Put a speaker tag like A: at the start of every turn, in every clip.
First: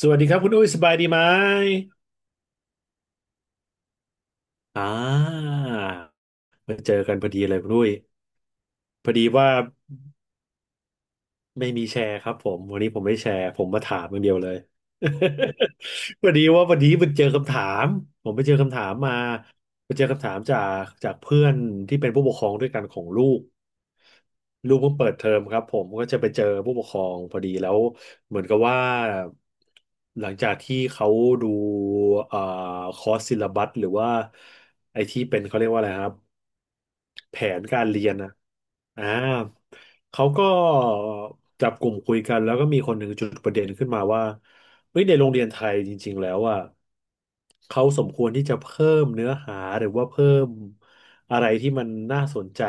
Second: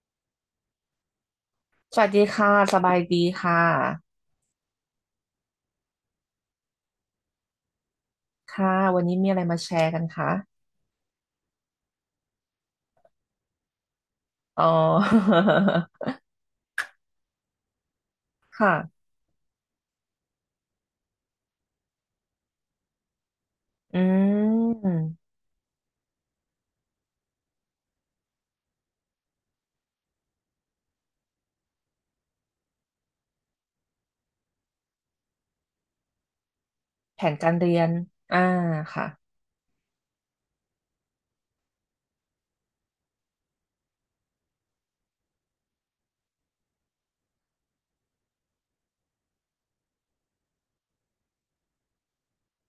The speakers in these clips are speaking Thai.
A: สวัสดีครับคุณอุ้ยสบายดีไหม
B: สวัสดีค่ะ สบายดีค่ะ
A: อ่า มาเจอกันพอดีเลยคุณอุ้ย
B: ค่ะ วัน
A: พอ
B: นี้
A: ดี
B: มีอะไร
A: ว่า
B: มาแชร์กันคะ
A: ไม่มีแชร์ครับผมวันนี้ผมไม่แชร์ผมมาถามอย่างเดียวเลย
B: อ๋อ
A: พอดีว่าวันนี้มันเจอคำถามผมไปเจอ คำถาม
B: ค่ะ
A: มาไปเจอคำถามจากเพื่อนที่เป็นผู้ปกครองด้วยกันของลูก
B: อื
A: ลูกเพิ่งเปิดเทอ
B: ม
A: มครับผมก็จะไปเจอผู้ปกครองพอดีแล้วเหมือนกับว่าหลังจากที่เขาดูเอ่อคอร์สซิลลับัสหรือว่าไอที่เป็นเขาเรียกว่าอะไรครับ
B: แผน
A: แผ
B: การ
A: น
B: เรี
A: กา
B: ย
A: ร
B: น
A: เรียนนะ
B: อ่า
A: อ่า
B: ค่ะ
A: เขาก็จับกลุ่มคุยกันแล้วก็มีคนหนึ่งจุดประเด็นขึ้นมาว่าเฮ้ยในโรงเรียนไทยจริงๆแล้วอ่ะเขาสมควรที่จะเพิ่มเนื้อหาหรือว่าเพิ่มอะไรที่มันน่าสนใจ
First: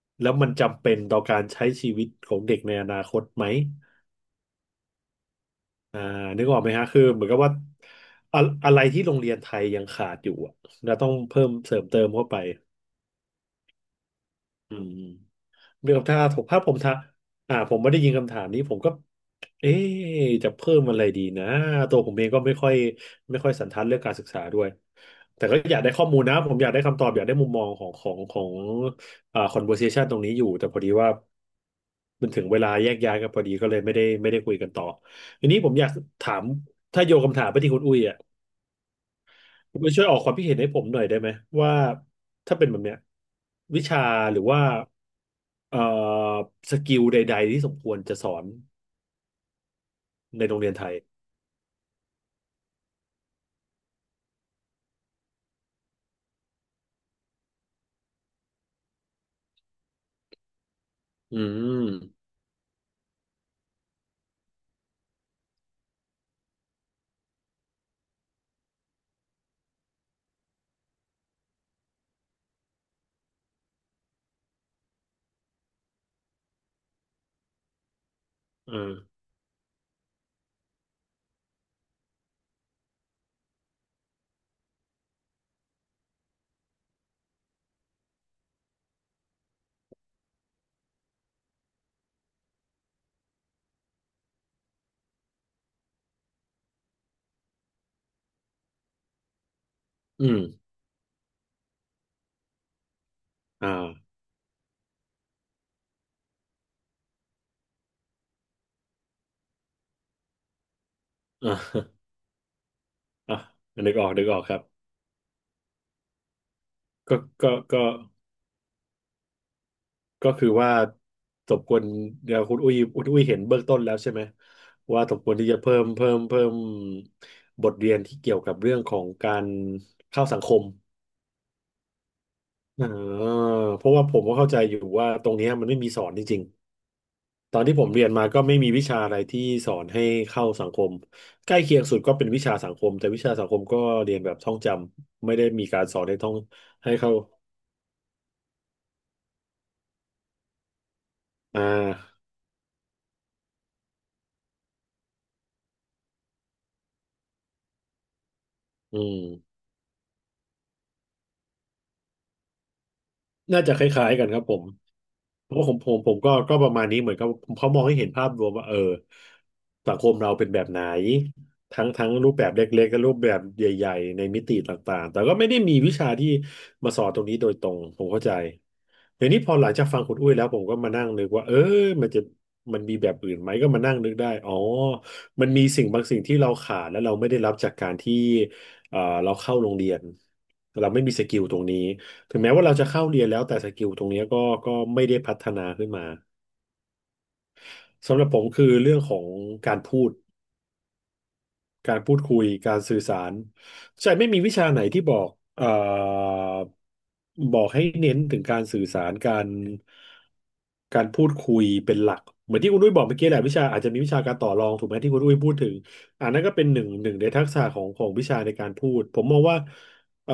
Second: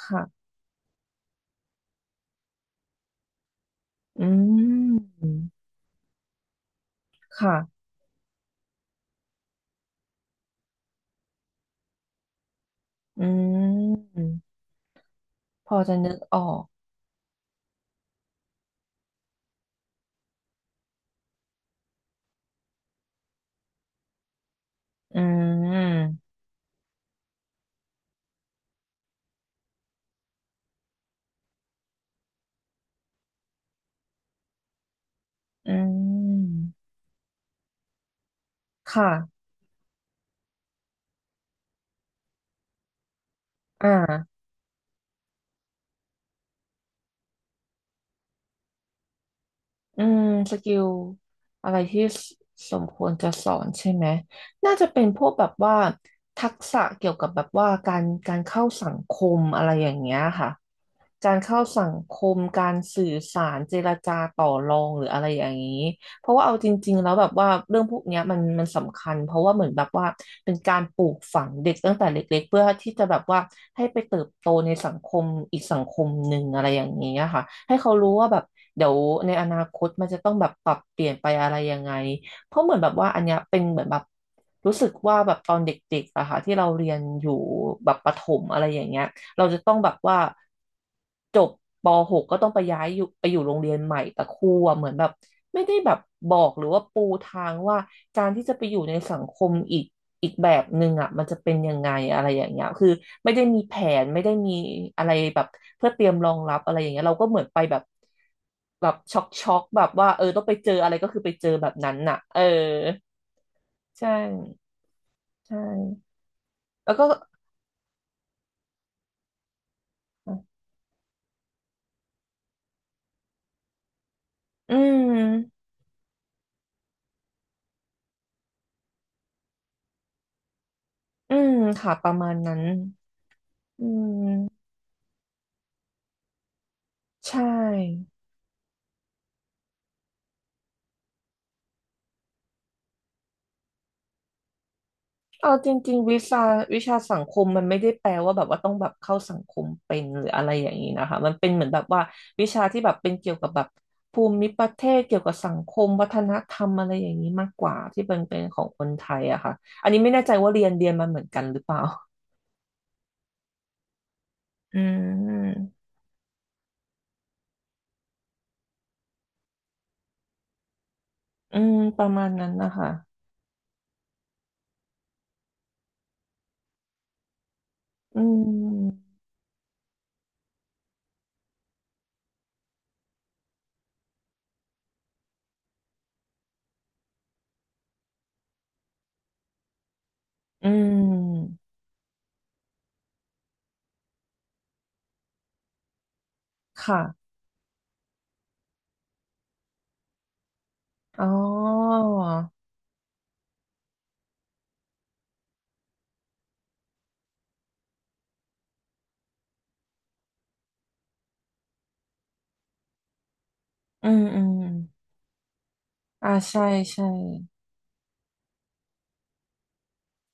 B: ค่ะ
A: แล้วมันจำเป็นต่อการใช้ชีวิตของเด็กในอนาคตไหม
B: อืม
A: อ่านึกออกไหมฮะคือเหมือนกับว่า
B: ค่ะ
A: อะอะไรที่โรงเรียนไทยยังขาดอยู่อะเราต้องเพิ่มเสริมเติมเข้าไป
B: อืม
A: อืม
B: พอ
A: มี
B: จะ
A: คำ
B: นึ
A: ถา
B: ก
A: ม
B: อ
A: ผม
B: อ
A: ถ้า
B: ก
A: ผมถาผมไม่ได้ยินคำถามนี้ผมก็เอ๊ะจะเพิ่มอะไรดีนะตัวผมเองก็ไม่ค่อยสันทัดเรื่องการศึกษาด้วย
B: อื
A: แต่ก็อยากได้ข้อ
B: ม
A: มูลนะผมอยากได้คำตอบอยากได้มุมมองของconversation ตรงนี้อยู่แต่พอดีว่ามันถึงเวลาแยกย้ายกันพอดีก็เลยไม่ได้คุยกันต่อทีนี้ผ
B: อื
A: มอยากถาม
B: ม
A: ถ้าโยนคำถามไปที่คุณอุ้ยอ่ะ
B: ค่ะ
A: คุณมาช่วยออกความคิดเห็นให้ผมหน่อยได้ไหมว่าถ้าเป็นแบบเนี้ยวิ
B: อ่า
A: ชาหรือว่าเอ่อสกิลใดๆที่สมควรจะสอน
B: อืม
A: ใน
B: ส
A: โรงเรีย
B: กิ
A: นไท
B: ล
A: ย
B: อะไรที่สสมควรจะสอนใช่ไหมน่าจะเป็นพวกแบบว่าทักษะเกี่ยวกับแบบว่าการเข้าสังคมอะไรอย่างเงี้ยค่ะ กา
A: อื
B: รเข้าสั
A: ม
B: งคมการสื่อสารเจรจาต่อรองหรืออะไรอย่างนี้เพราะว่าเอาจริงๆแล้วแบบว่าเรื่องพวกเนี้ยมันสำคัญเพราะว่าเหมือนแบบว่าเป็นการปลูกฝังเด็กตั้งแต่เล็กๆเพื่อที่จะแบบว่าให้ไปเติบโตในสังคมอีกสังคมหนึ่งอะไรอย่างนี้ยค่ะให้เขารู้ว่าแบบ
A: อื
B: เดี๋ยว
A: ม
B: ในอนาคตมันจะต้องแบบปรับเปลี่ยนไปอะไรยังไงเพราะเหมือนแบบว่าอันเนี้ยเป็นเหมือนแบบรู้สึกว่าแบบตอนเด็กๆอะค่ะที่เราเรียนอยู่แบบประถมอะไรอย่างเงี้ย เราจะต้องแบบว่าจบป .6 กก็ต้องไปย้ายอยู่ไปอยู่โรงเรียนใหม่แต่ครูอะเหมือนแบบไม่ได้แบบบอกหรือว่าปูทางว่าการที่จะไปอยู่ในสังคมอีก
A: อืม
B: แบบหนึ่งอ่ะมันจะเป็นยังไงอะไรอย่างเงี้ยคือไม่ได้มีแผน
A: อ่า
B: ไม่ได้มีอะไรแบบเพื่อเตรียมรองรับอะไรอย่างเงี้ยเราก็เหมือนไปแบบแบบช็อกแบบว่าเออต้องไปเจออะไรก็คือไปเจ
A: อ่
B: อแบบนั้น
A: า
B: น่ะเออ
A: อ่านึกอ
B: ใช่
A: อกนึกออกครับ
B: ใช่แล้วก็
A: ก็ก็ก็คือว่าสมควรเดี๋ยวคุณอุ้ยเห็นเบื้องต้นแล้วใช่ไหม
B: อื
A: ว่าสมควรที่จะ
B: ม
A: เพิ่มบทเรียนที่เกี่ยวกับเรื่องของการเข้าสังคม
B: อืมค่ะประมาณนั้น
A: อ่าเพ
B: อื
A: ราะว่าผมก็เข้าใจ
B: ม
A: อยู่ว่าตรงเนี้ยมันไม่มีสอนจริง
B: ใช
A: ๆตอนที่ผมเรียน
B: ่
A: มาก็ไม่มีวิชาอะไรที่สอนให้เข้าสังคมใกล้เคียงสุดก็เป็นวิชาสังคมแต่วิชาสังคมก็เรียนแบบท่องจำไม่ได้
B: เอา
A: มี
B: จ
A: การ
B: ริ
A: ส
B: ง
A: อน
B: ๆ
A: ให้
B: วิ
A: ท่อง
B: ชา
A: ให้เข้า
B: สังคมมันไม่ได้แปลว่าแบบว่าต้องแบบเข้าสังคมเป็นหรืออะไรอย่างนี้นะคะมันเป็น
A: อ่
B: เหมือนแบบว่า
A: า
B: วิชาที่แบบเป็นเกี่ยวกับแบบภูมิประเทศเกี่ยวกับสังคมวัฒนธรรมอะไรอย่างนี้มากกว่าที่เป็นของคน
A: อื
B: ไท
A: ม
B: ยอะค่ะอันนี้ไม่แน่ใจว่าเรียนมาเหมือนกันหรือเปล่า
A: น่าจะคล้ายๆกันครับผม
B: อื
A: เพราะผ
B: ม
A: มผมผมก็ประมาณนี้เหมือนกับเขามองให้เห็นภาพรวมว่าเออสังคมเราเป็นแบบไหน
B: อืม
A: ทั้ง
B: ป
A: ทั้
B: ระ
A: ง
B: มา
A: รู
B: ณ
A: ปแบ
B: นั้
A: บ
B: นนะ
A: เล็
B: คะ
A: กๆและรูปแบบใหญ่ๆในมิติต่างๆแต่ก็ไม่ได้มีวิชาที่มาสอนตรงนี้โดยตรงผมเข้า
B: อื
A: ใจ
B: ม
A: เดี๋ยวนี้พอหลังจากฟังคุณอุ้ยแล้วผมก็มานั่งนึกว่าเออมันจะมันมีแบบอื่นไหมก็มานั่งนึกได้อ๋อมันมีสิ่งบางสิ่งที่เราขาดและเราไม่ได้รับจากการที่เอ่อเราเข้าโรงเรียน
B: อื
A: เราไม่มีสกิล
B: ม
A: ตรงนี้ ถึงแม้ว่าเราจะเข้าเรียนแล้วแต่สกิลตรงเนี้ยก็ไม่ได้พัฒนาขึ้นมา
B: ค่ะ
A: สำหรับผมคือเรื่องของการพูด
B: อ๋อ
A: การพูดคุยการสื่อสารใช่ไม่มีวิชาไหนที่บอกเอ่อบอกให้เน้นถึงการสื่อสารการพูดคุยเป็นหลักเหมือนที่คุณอุ้ยบอกเมื่อกี้แหละวิชาอาจจะมี
B: อื
A: วิชา
B: ม
A: การ
B: อื
A: ต่อ
B: ม
A: รองถูกไหมที่คุณอุ้ยพูดถึงอั
B: อ่า
A: นนั้นก็
B: ใช่
A: เป็นหนึ่ง
B: ใช่
A: หนึ่งในทักษะของวิชาในการพูดผมมองว่าเอ่อ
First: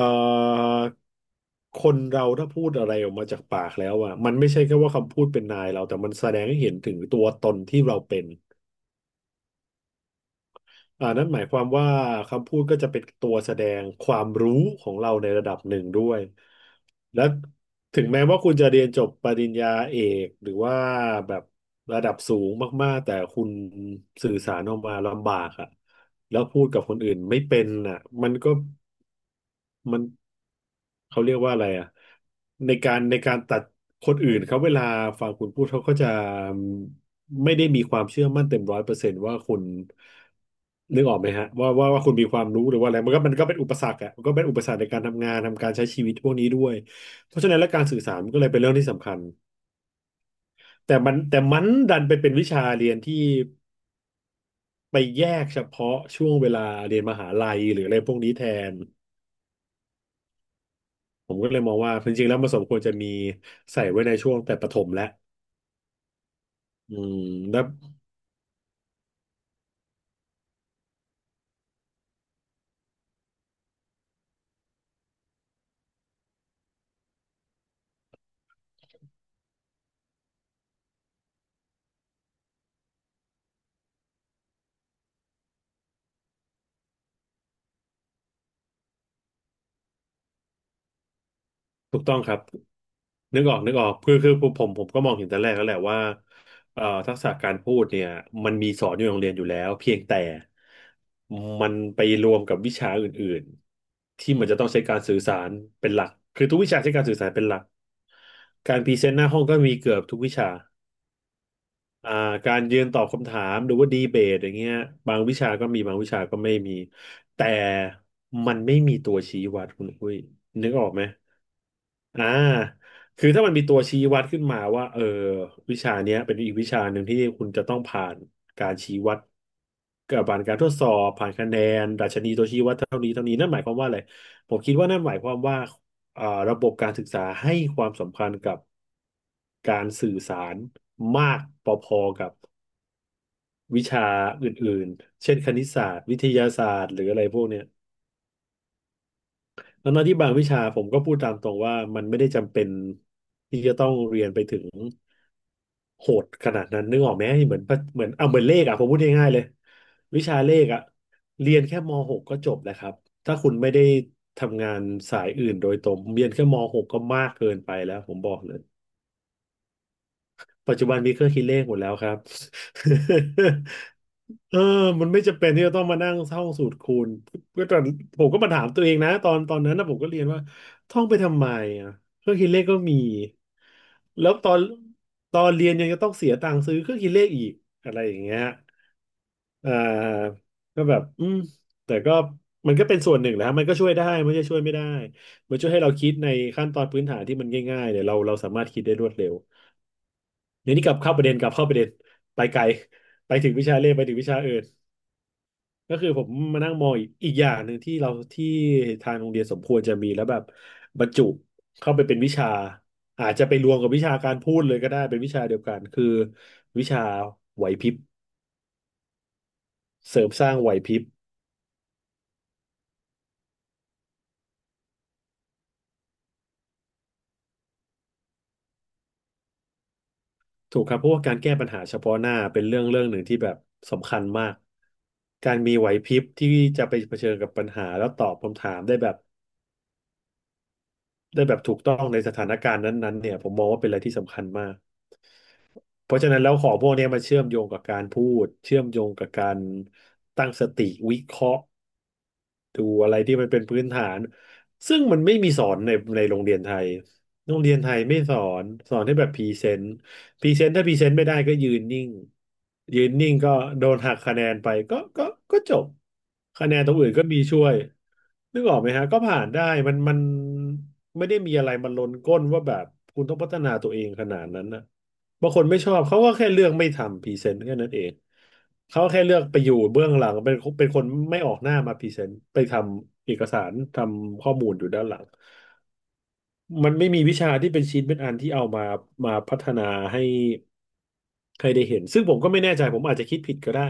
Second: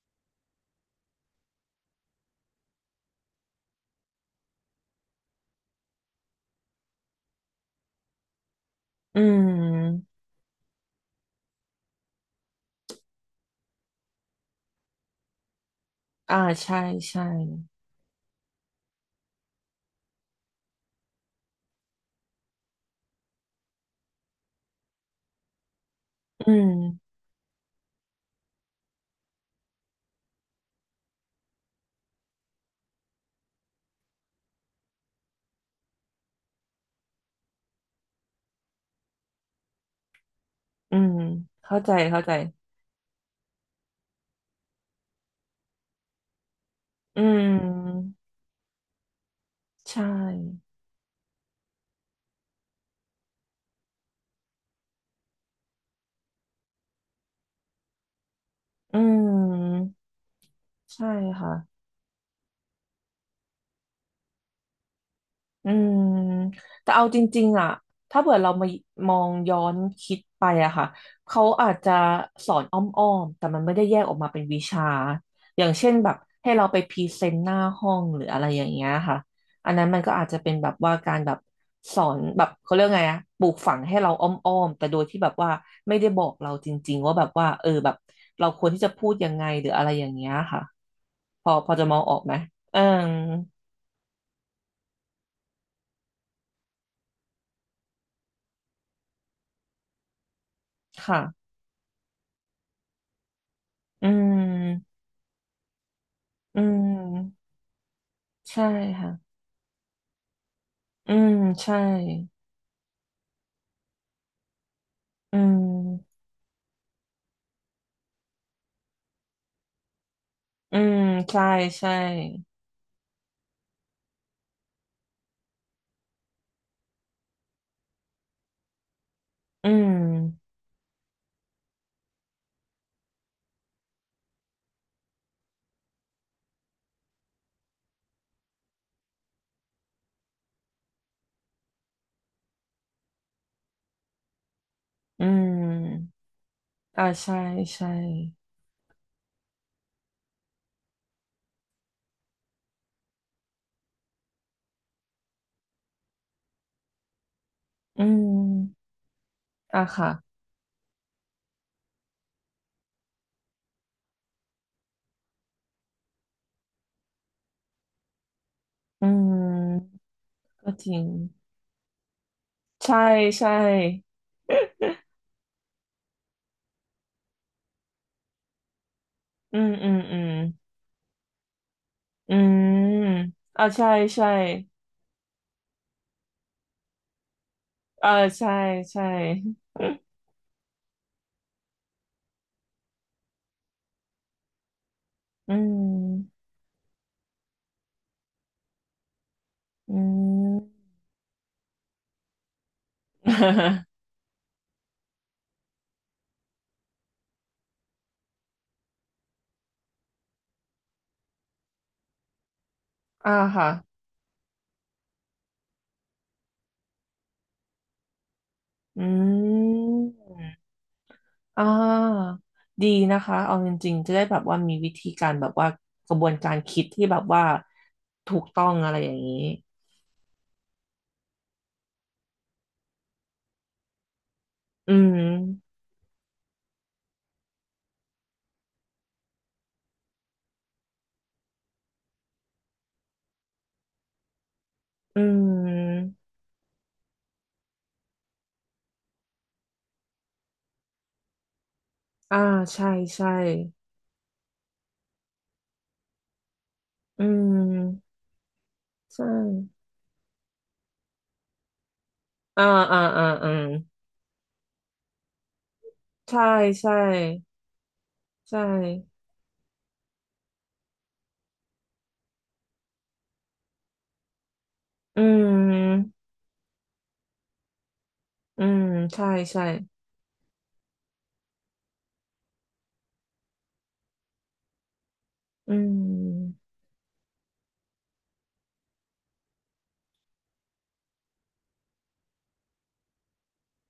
A: คนเราถ้าพูดอะไรออกมาจากปากแล้วอ่ะมันไม่ใช่แค่ว่าคำพูดเป็นนายเราแต่มันแสดงให้เห็นถึงตัวตนที่เราเป็น
B: อืม
A: นั่นหมายความว่าคำพูดก็จะเป็นตัวแสดงความรู้ของเราในระดับหนึ่งด้วย
B: อ่าใช่
A: และ
B: ใช่
A: ถึงแม้ว่าคุณจะเรียนจบปริญญาเอกหรือว่าแบบระดับสูงมากๆแต่คุณสื่อสารออกมาลำบากอะแล้ว
B: อื
A: พูดกับคนอื่
B: ม
A: นไม่เป็นอ่ะมันก็ มันเขาเรียกว่าอะไรอ่ะในการตัดคนอื่นเขาเวลาฟังคุณพูดเขาก็จะไม่ได้มีความเชื่อมั่นเต็มร้อยเปอร์เซนต์ว่าคุณ
B: อื
A: นึก
B: ม
A: ออกไหมฮะว่า
B: เข้า
A: ว่า
B: ใจ
A: ว่าคุณ
B: เข้า
A: มี
B: ใจ
A: ความรู้หรือว่าอะไรมันก็เป็นอุปสรรคอ่ะมันก็เป็นอุปสรรคในการทำงานทำการใช้ชีวิตพวกนี้ด้วย
B: อื
A: เพราะฉะนั้นและการสื่อ
B: ม
A: สารมันก็เลยเป็นเรื่องที่สำคัญ
B: ใช่
A: แต่มันดันไปเป็นวิชาเรียนที่ไปแยกเฉพาะช่วงเวลาเรียนมหาลัยหรืออะไรพวกนี้แทน
B: อืมใช่
A: ผมก็
B: ค่ะ
A: เลยมองว่าจริงๆแล้วมันสมควรจะมีใส่ไว้ในช่วงแต่ประถมและ
B: อืม แต่
A: อื
B: เอา
A: ม
B: จริง
A: แล้
B: ๆ
A: ว
B: อ่ะถ้าเผื่อเรามามองย้อนคิดไปอะค่ะเขาอาจจะสอนอ้อมๆ แต่มันไม่ได้แยกออกมาเป็นวิชาอย่างเช่นแบบให้เราไปพรีเซนต์หน้าห้องหรืออะไรอย่างเงี้ยค่ะอันนั้นมันก็อาจจะเป็นแบบว่าการแบบสอนแบบเขาเรียกไงอะปลูกฝังให้เราอ้อมๆ แต่โดยที่แบบว่าไม่ได้บอกเราจริงๆ ว่าแบบว่าเออแบบเราควรที่จะพูดยังไงหรืออะไรอย่างเงี้ยค่ะพอจะม
A: ถู
B: อง
A: ก
B: อ
A: ต้อ
B: อ
A: ง
B: ก
A: ค
B: ไหม
A: รับ
B: เออ
A: นึกออกนึกออกคือผมก็มองเห็นแต่แรกแล้วแหละว่าทักษะการพูดเนี่ยมันมีสอนอยู่ในโรงเรียนอยู่แล้วเพียงแต่
B: ค่ะ
A: มันไปรวมกับวิชาอื่น
B: อื
A: ๆที่มันจะต้องใช้กา
B: ม
A: รสื่อสารเป็นหลักคือทุก
B: อื
A: วิชาใช้การสื่อสารเป็น
B: ม
A: หลัก
B: ใช่
A: การพรีเซ
B: ค่ะ
A: นต์หน้าห้องก็มีเกือบทุกวิชา
B: อืมใช่
A: อ่าการยืนตอบคำถามหรือว่าดีเบตอย่างเงี้ยบางวิ
B: อื
A: ชาก็มีบางวิชา
B: ม
A: ก็ไม่มีแต่มันไม่มีตัวชี้วัดคุณอุ้ยนึก
B: อื
A: ออก
B: ม
A: ไหม
B: ใช่ใช่
A: อ่าคือถ้ามันมีตัวชี้วัดขึ้นมาว่าเออวิชาเนี้ยเป็นอีกวิชาหนึ่งที่คุณจะต้องผ่านการชี้วัด
B: อื
A: กับผ่าน
B: ม
A: การทดสอบผ่านคะแนนดัชนีตัวชี้วัดเท่านี้เท่านี้นั่นหมายความว่าอะไรผมคิดว่านั่นหมายความว่า อ่าระบบการศึกษาให้ความสำคัญกับการสื่อสารมากพอๆกับวิชาอื่นๆ
B: อื
A: เช่นคณิตศาสตร์
B: ม
A: วิทยาศาสตร์หรื
B: อ่า
A: ออะไร
B: ใช่
A: พวกเนี้ย
B: ใช่
A: ทั้งๆที่บางวิชาผมก็พูดตามตรงว่ามันไม่ได้จำเป็นที่จะต้องเรียนไปถึงโหดขนาดนั้นนึกออกไหมเหมือนเหม
B: อื
A: ือนเอาเหมือนเลขอ่ะ ผม
B: ม
A: พูดง่ายๆเลย
B: อ่ะค่ะ
A: วิชาเลขอ่ะเรียนแค่ม .6 ก็จบแล้วครับถ้าคุณไม่ได้ทำงานสายอื่นโดยตรงเรียนแค่มหกก็มากเกินไปแล้วผมบอกเลย
B: อืมก็
A: ปัจจุ
B: จ
A: บั
B: ริ
A: น
B: ง
A: มีเครื่องคิดเลขหมดแล้วครับ
B: ใช่ใช่
A: เออมันไม่จำเป็นที่จะต้องมานั่งท่องสูตรคูณก็ตอนผมก็มาถามตัวเองนะตอนตอ
B: อื
A: น
B: ม
A: นั้นนะ
B: อื
A: ผ
B: ม
A: มก็
B: อื
A: เรียน
B: ม
A: ว่าท่องไปทำไมอ่ะเครื่
B: อื
A: องคิดเลขก็
B: ม
A: มี
B: อ่าใช่
A: แล้
B: ใช่
A: วตอนเรียนยังจะต้องเสียตังค์ซื้อเครื่องคิดเลขอีกอะไร
B: อ่า
A: อย่างเงี้ย
B: ใช่ใช่
A: อ่าก็แบบอืมแต่ก็มันก็เป็นส่วนหนึ่งแหละฮะมันก็ช่วยได้ไม่ใช่ช่วยไม่ได้
B: อื
A: มันช่วยให้เราคิดใน
B: ม
A: ขั้นตอนพื้นฐานที่มันง่ายๆเนี่ยเราสามารถคิดได้รวดเร็ว
B: อืม
A: เดี๋ยวนี้กลับเข้าประเด็นกลับเข้าประเด็นไปไกลไปถึงวิชาเลขไปถึ งวิชาอื่นก็คือผมมานั่งมองอีกอย่างหนึ่งที่เราที่ทางโรงเรียนสมควรจะมีแล้วแบบบรรจุเข้าไปเป็นวิชาอา
B: อ่า
A: จจะไปร
B: ค่ะ
A: วมกับวิชาการพูดเลยก็ได้เป็นวิชาเดียวกันคือวิชาไหวพริบ
B: อื
A: เสริม
B: ม
A: สร้างไหวพริบ
B: อ่าดีนะคะเอาจริงๆจะได้แบบว่ามีวิธีการแบบว่ากระบวนการคิดที่แบบว่าถูกต้องอะไรอย่างนี้
A: ถูกครับเพราะว่าการแก้ปัญหาเฉพาะหน้าเป็นเรื่องหนึ่งที่แบบสำคัญมาก
B: อืม
A: การมีไหวพริบที่จะไปเผชิญกับปัญหาแล้วตอบคำถามได้แบบ ได้แบบถูกต้องในสถานการณ์นั้นๆเนี่ยผมมองว่าเป็นอะไรที่สำคัญมาก
B: อื
A: เพ
B: ม
A: ราะฉะนั้นแล้วของพวกเนี้ยมันเชื่อมโยงกับการพูดเชื่อมโยงกับการตั้งสติวิเคราะห์
B: อ่า
A: ดู
B: ใช่
A: อะไร
B: ใช่
A: ที่มันเป็นพื้นฐานซึ่งมันไม่มีสอนในโรงเรียนไทย
B: อื
A: โรงเรียนไทยไม่
B: ม
A: สอนสอนให้แบ
B: ใช่
A: บพรีเซนต์พรีเซนต์ถ้าพรีเซนต์ไม่ได้ก็ยืนนิ่ง
B: อ่าอ่า
A: ยืน
B: อ่า
A: นิ่ง
B: อื
A: ก็
B: ม
A: โดนหักคะแนนไปก็จบ
B: ใช่
A: คะแนนตร
B: ใช่
A: งอื่นก็มีช่วย
B: ใช่
A: นึกออกไหมฮะก็ผ่านได้มันไม่ได้มีอะไรมันลนก้นว่าแบบคุณต้องพัฒนาตัวเองขนาดนั้นนะ
B: อื
A: บางคนไม่ชอบ
B: ม
A: เขาก็แค่เลือกไม่ทำพรีเซนต์แค่นั้นเอง
B: อืม
A: เขาแค่
B: ใช่
A: เลือกไป
B: ใช่
A: อยู่เบื้องหลังเป็นคนไม่ออกหน้ามาพรีเซนต์ไปทำเอกสารทำข้อมูลอยู่ด้านหลัง
B: อืม
A: มันไม่มีวิชาที่เป็นชิ้นเป็นอันที่เอามาพัฒนาให้ใครได้เห็นซึ่งผมก็ไม่แน่ใจผมอาจจะคิดผิดก็ได้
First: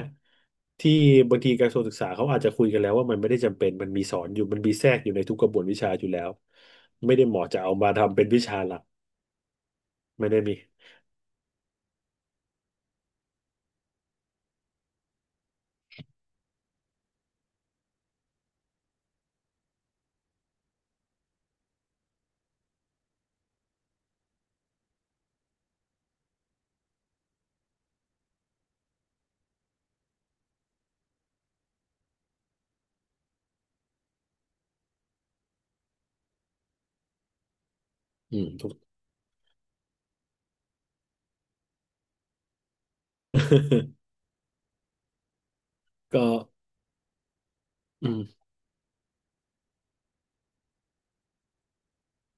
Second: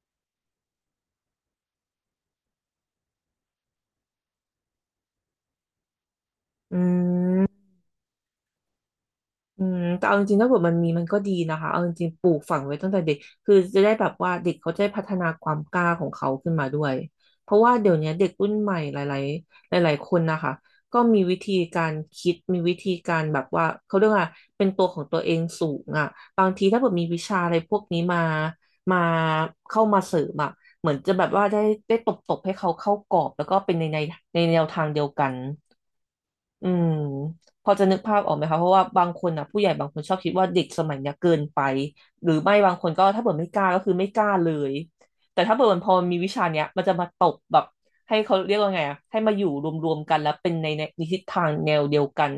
A: ที่บางทีกระทรวงศึกษาเขาอาจจะคุยกันแล้วว่ามันไม่ได้จำเป็นมันมีสอนอยู่มันมีแทรกอยู่ในทุกกระบวนวิชาอยู่แล้ว
B: อื
A: ไม่ได้เหมาะ
B: ม
A: จะเอามาทำเป็นวิชาหลัก
B: อืมแต่เอาจ
A: ไม่
B: ริ
A: ได้
B: งๆถ้า
A: มี
B: เกิดมันมีมันก็ดีนะคะเอาจริงๆปลูกฝังไว้ตั้งแต่เด็กคือจะได้แบบว่าเด็กเขาจะได้พัฒนาความกล้าของเขาขึ้นมาด้วยเพราะว่าเดี๋ยวนี้เด็กรุ่นใหม่หลายๆหลายๆคนนะคะก็มีวิธีการคิดมีวิธีการแบบว่าเขาเรียกว่าเป็นตัวของตัวเองสูงอ่ะบางทีถ้าเกิดมีวิชาอะไรพวกนี้มามาเข้ามาเสริมอ่ะเหมือนจะแบบว่าได้ตบๆให้เขาเข้ากรอบแล้วก็เป็นในในแนวทางเดียวกัน อืมพอจะนึกภาพออก
A: อื
B: ไหม
A: ม
B: คะเพ
A: ถู
B: ราะ
A: ก
B: ว่าบางคนนะผู้ใหญ่บางคนชอบคิดว่าเด็กสมัยเนี้ยเกินไปหรือไม่บางคนก็ถ้าเกิดไม่กล้าก็คือไม่กล้าเลยแต่ถ้าเกิดมันพอ มี
A: ก็
B: วิชาเนี้ยมันจะมาตบแบบ
A: อื
B: ให้เขา
A: ม
B: เรียกว่าไงอะให้มาอยู่รวมๆกันแล้วเป็นในทิศทางแนวเดียวกัน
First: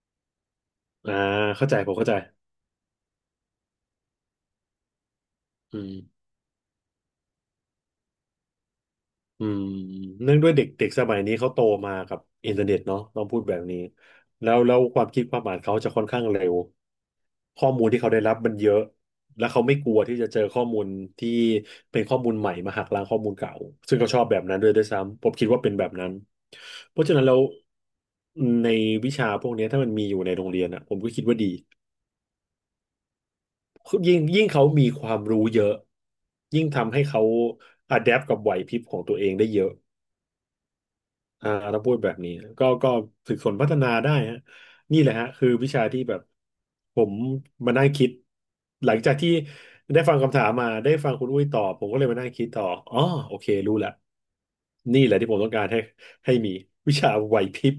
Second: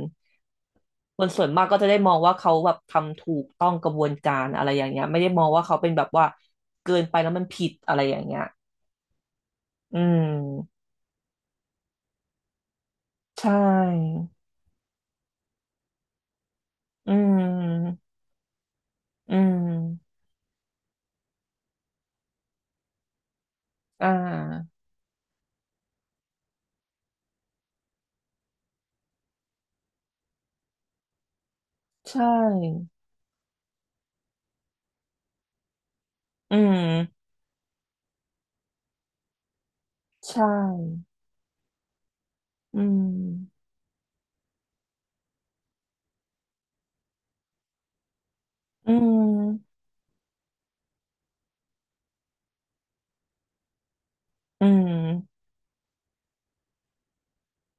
A: อ่า
B: คนส่วนมาก
A: เข้าใจ
B: ก็จะ
A: ผม
B: ได้
A: เข้า
B: มอ
A: ใจ
B: งว่าเขาแบบทำถูกต้องกระบวนการอะไรอย่างเงี้ยไม่ได้มองว่าเขา
A: อื
B: เป็นแบบ
A: ม
B: ว่าเกินไปแล้วมันผิดอะไรอย่างเงี้ย
A: อืม
B: อื
A: เนื่องด้วยเด็ก
B: ม
A: เด็กสมัยนี้เขาโตมากับอินเทอร์เน็ตเนาะต้องพู
B: ใช
A: ดแบบนี้
B: ่
A: แล้วความคิดความอ่านเขาจะค่อนข้างเร็ว
B: อื
A: ข้อมูลที่
B: ม
A: เขาได้รับมันเยอะ
B: อื
A: แล้วเขาไม่กลัวที่
B: ม
A: จะเจอข้อมูลที่เป็นข้อมูลใหม่มาหักล้างข้อมูลเก่าซึ่ง
B: อ่
A: เขาชอบแบบนั้น
B: า
A: ด้วยซ้ำผมคิดว่าเป็นแบบนั้นเพราะฉะนั้นแล้วในวิชาพวกเนี้ยถ้ามันมีอยู่ในโรงเรียนอ่ะผมก็คิดว่าดี
B: ใช่
A: ยิ่งเขามีความรู้เยอะ
B: อื
A: ยิ่งทำให้
B: ม
A: เขาอะแดปกับไหวพริบของตัวเองได้เยอะ
B: ใช่
A: อ่าเราพูดแบบนี้
B: อื
A: ก็ฝึกฝน
B: ม
A: พัฒนาได้ฮะนี่แหละฮะคือวิชาที่แบบผมมานั่งคิดห
B: อื
A: ลังจากที่
B: ม
A: ได้ฟังคำถามมาได้ฟังคุณอุ้ยตอบผมก็เลยมานั่งคิดต่ออ๋อโอเครู้ละ
B: อื
A: นี่แหละที่ผม
B: ม
A: ต้องการให้มีวิชาไหวพริบ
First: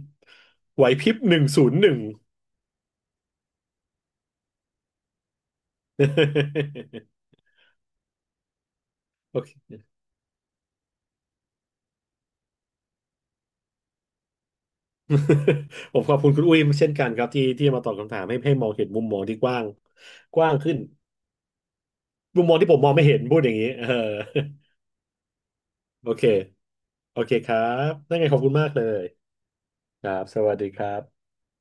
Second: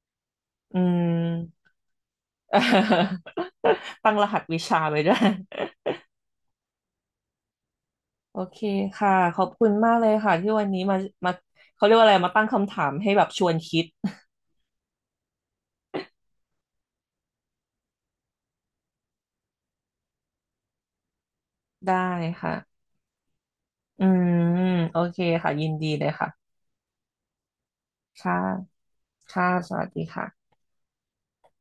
B: อื
A: ไหวพริบหนึ่งศู
B: ม
A: นย์หนึ่ง
B: ตั้งรหัสวิชาไปด้วย โอเคค่ะข
A: โอ
B: อบ
A: เค
B: คุณมากเลยค่ะที่วันนี้มามาเขาเรียกว่าอะไรมาตั้งคำถามให้แบบชวนคิด
A: ผมขอบคุณคุณอุ้ยเช่นกันครับที่มาตอบคำถามให้มองเห็นมุมมองที่กว้างกว้างขึ้น
B: ได้
A: มุมมองที่ผม
B: ค่ะ
A: มองไม่เห็นพูดอย่างนี้เออ
B: อืมโอเคค่ะยินดีเล
A: โอ
B: ย
A: เค
B: ค่ะ
A: โอเคครับนั่นไง
B: ค่ะ
A: ขอบคุณมากเลย
B: ค่ะสวัสดี
A: ครับสวั
B: ค่ะ
A: สดีครับ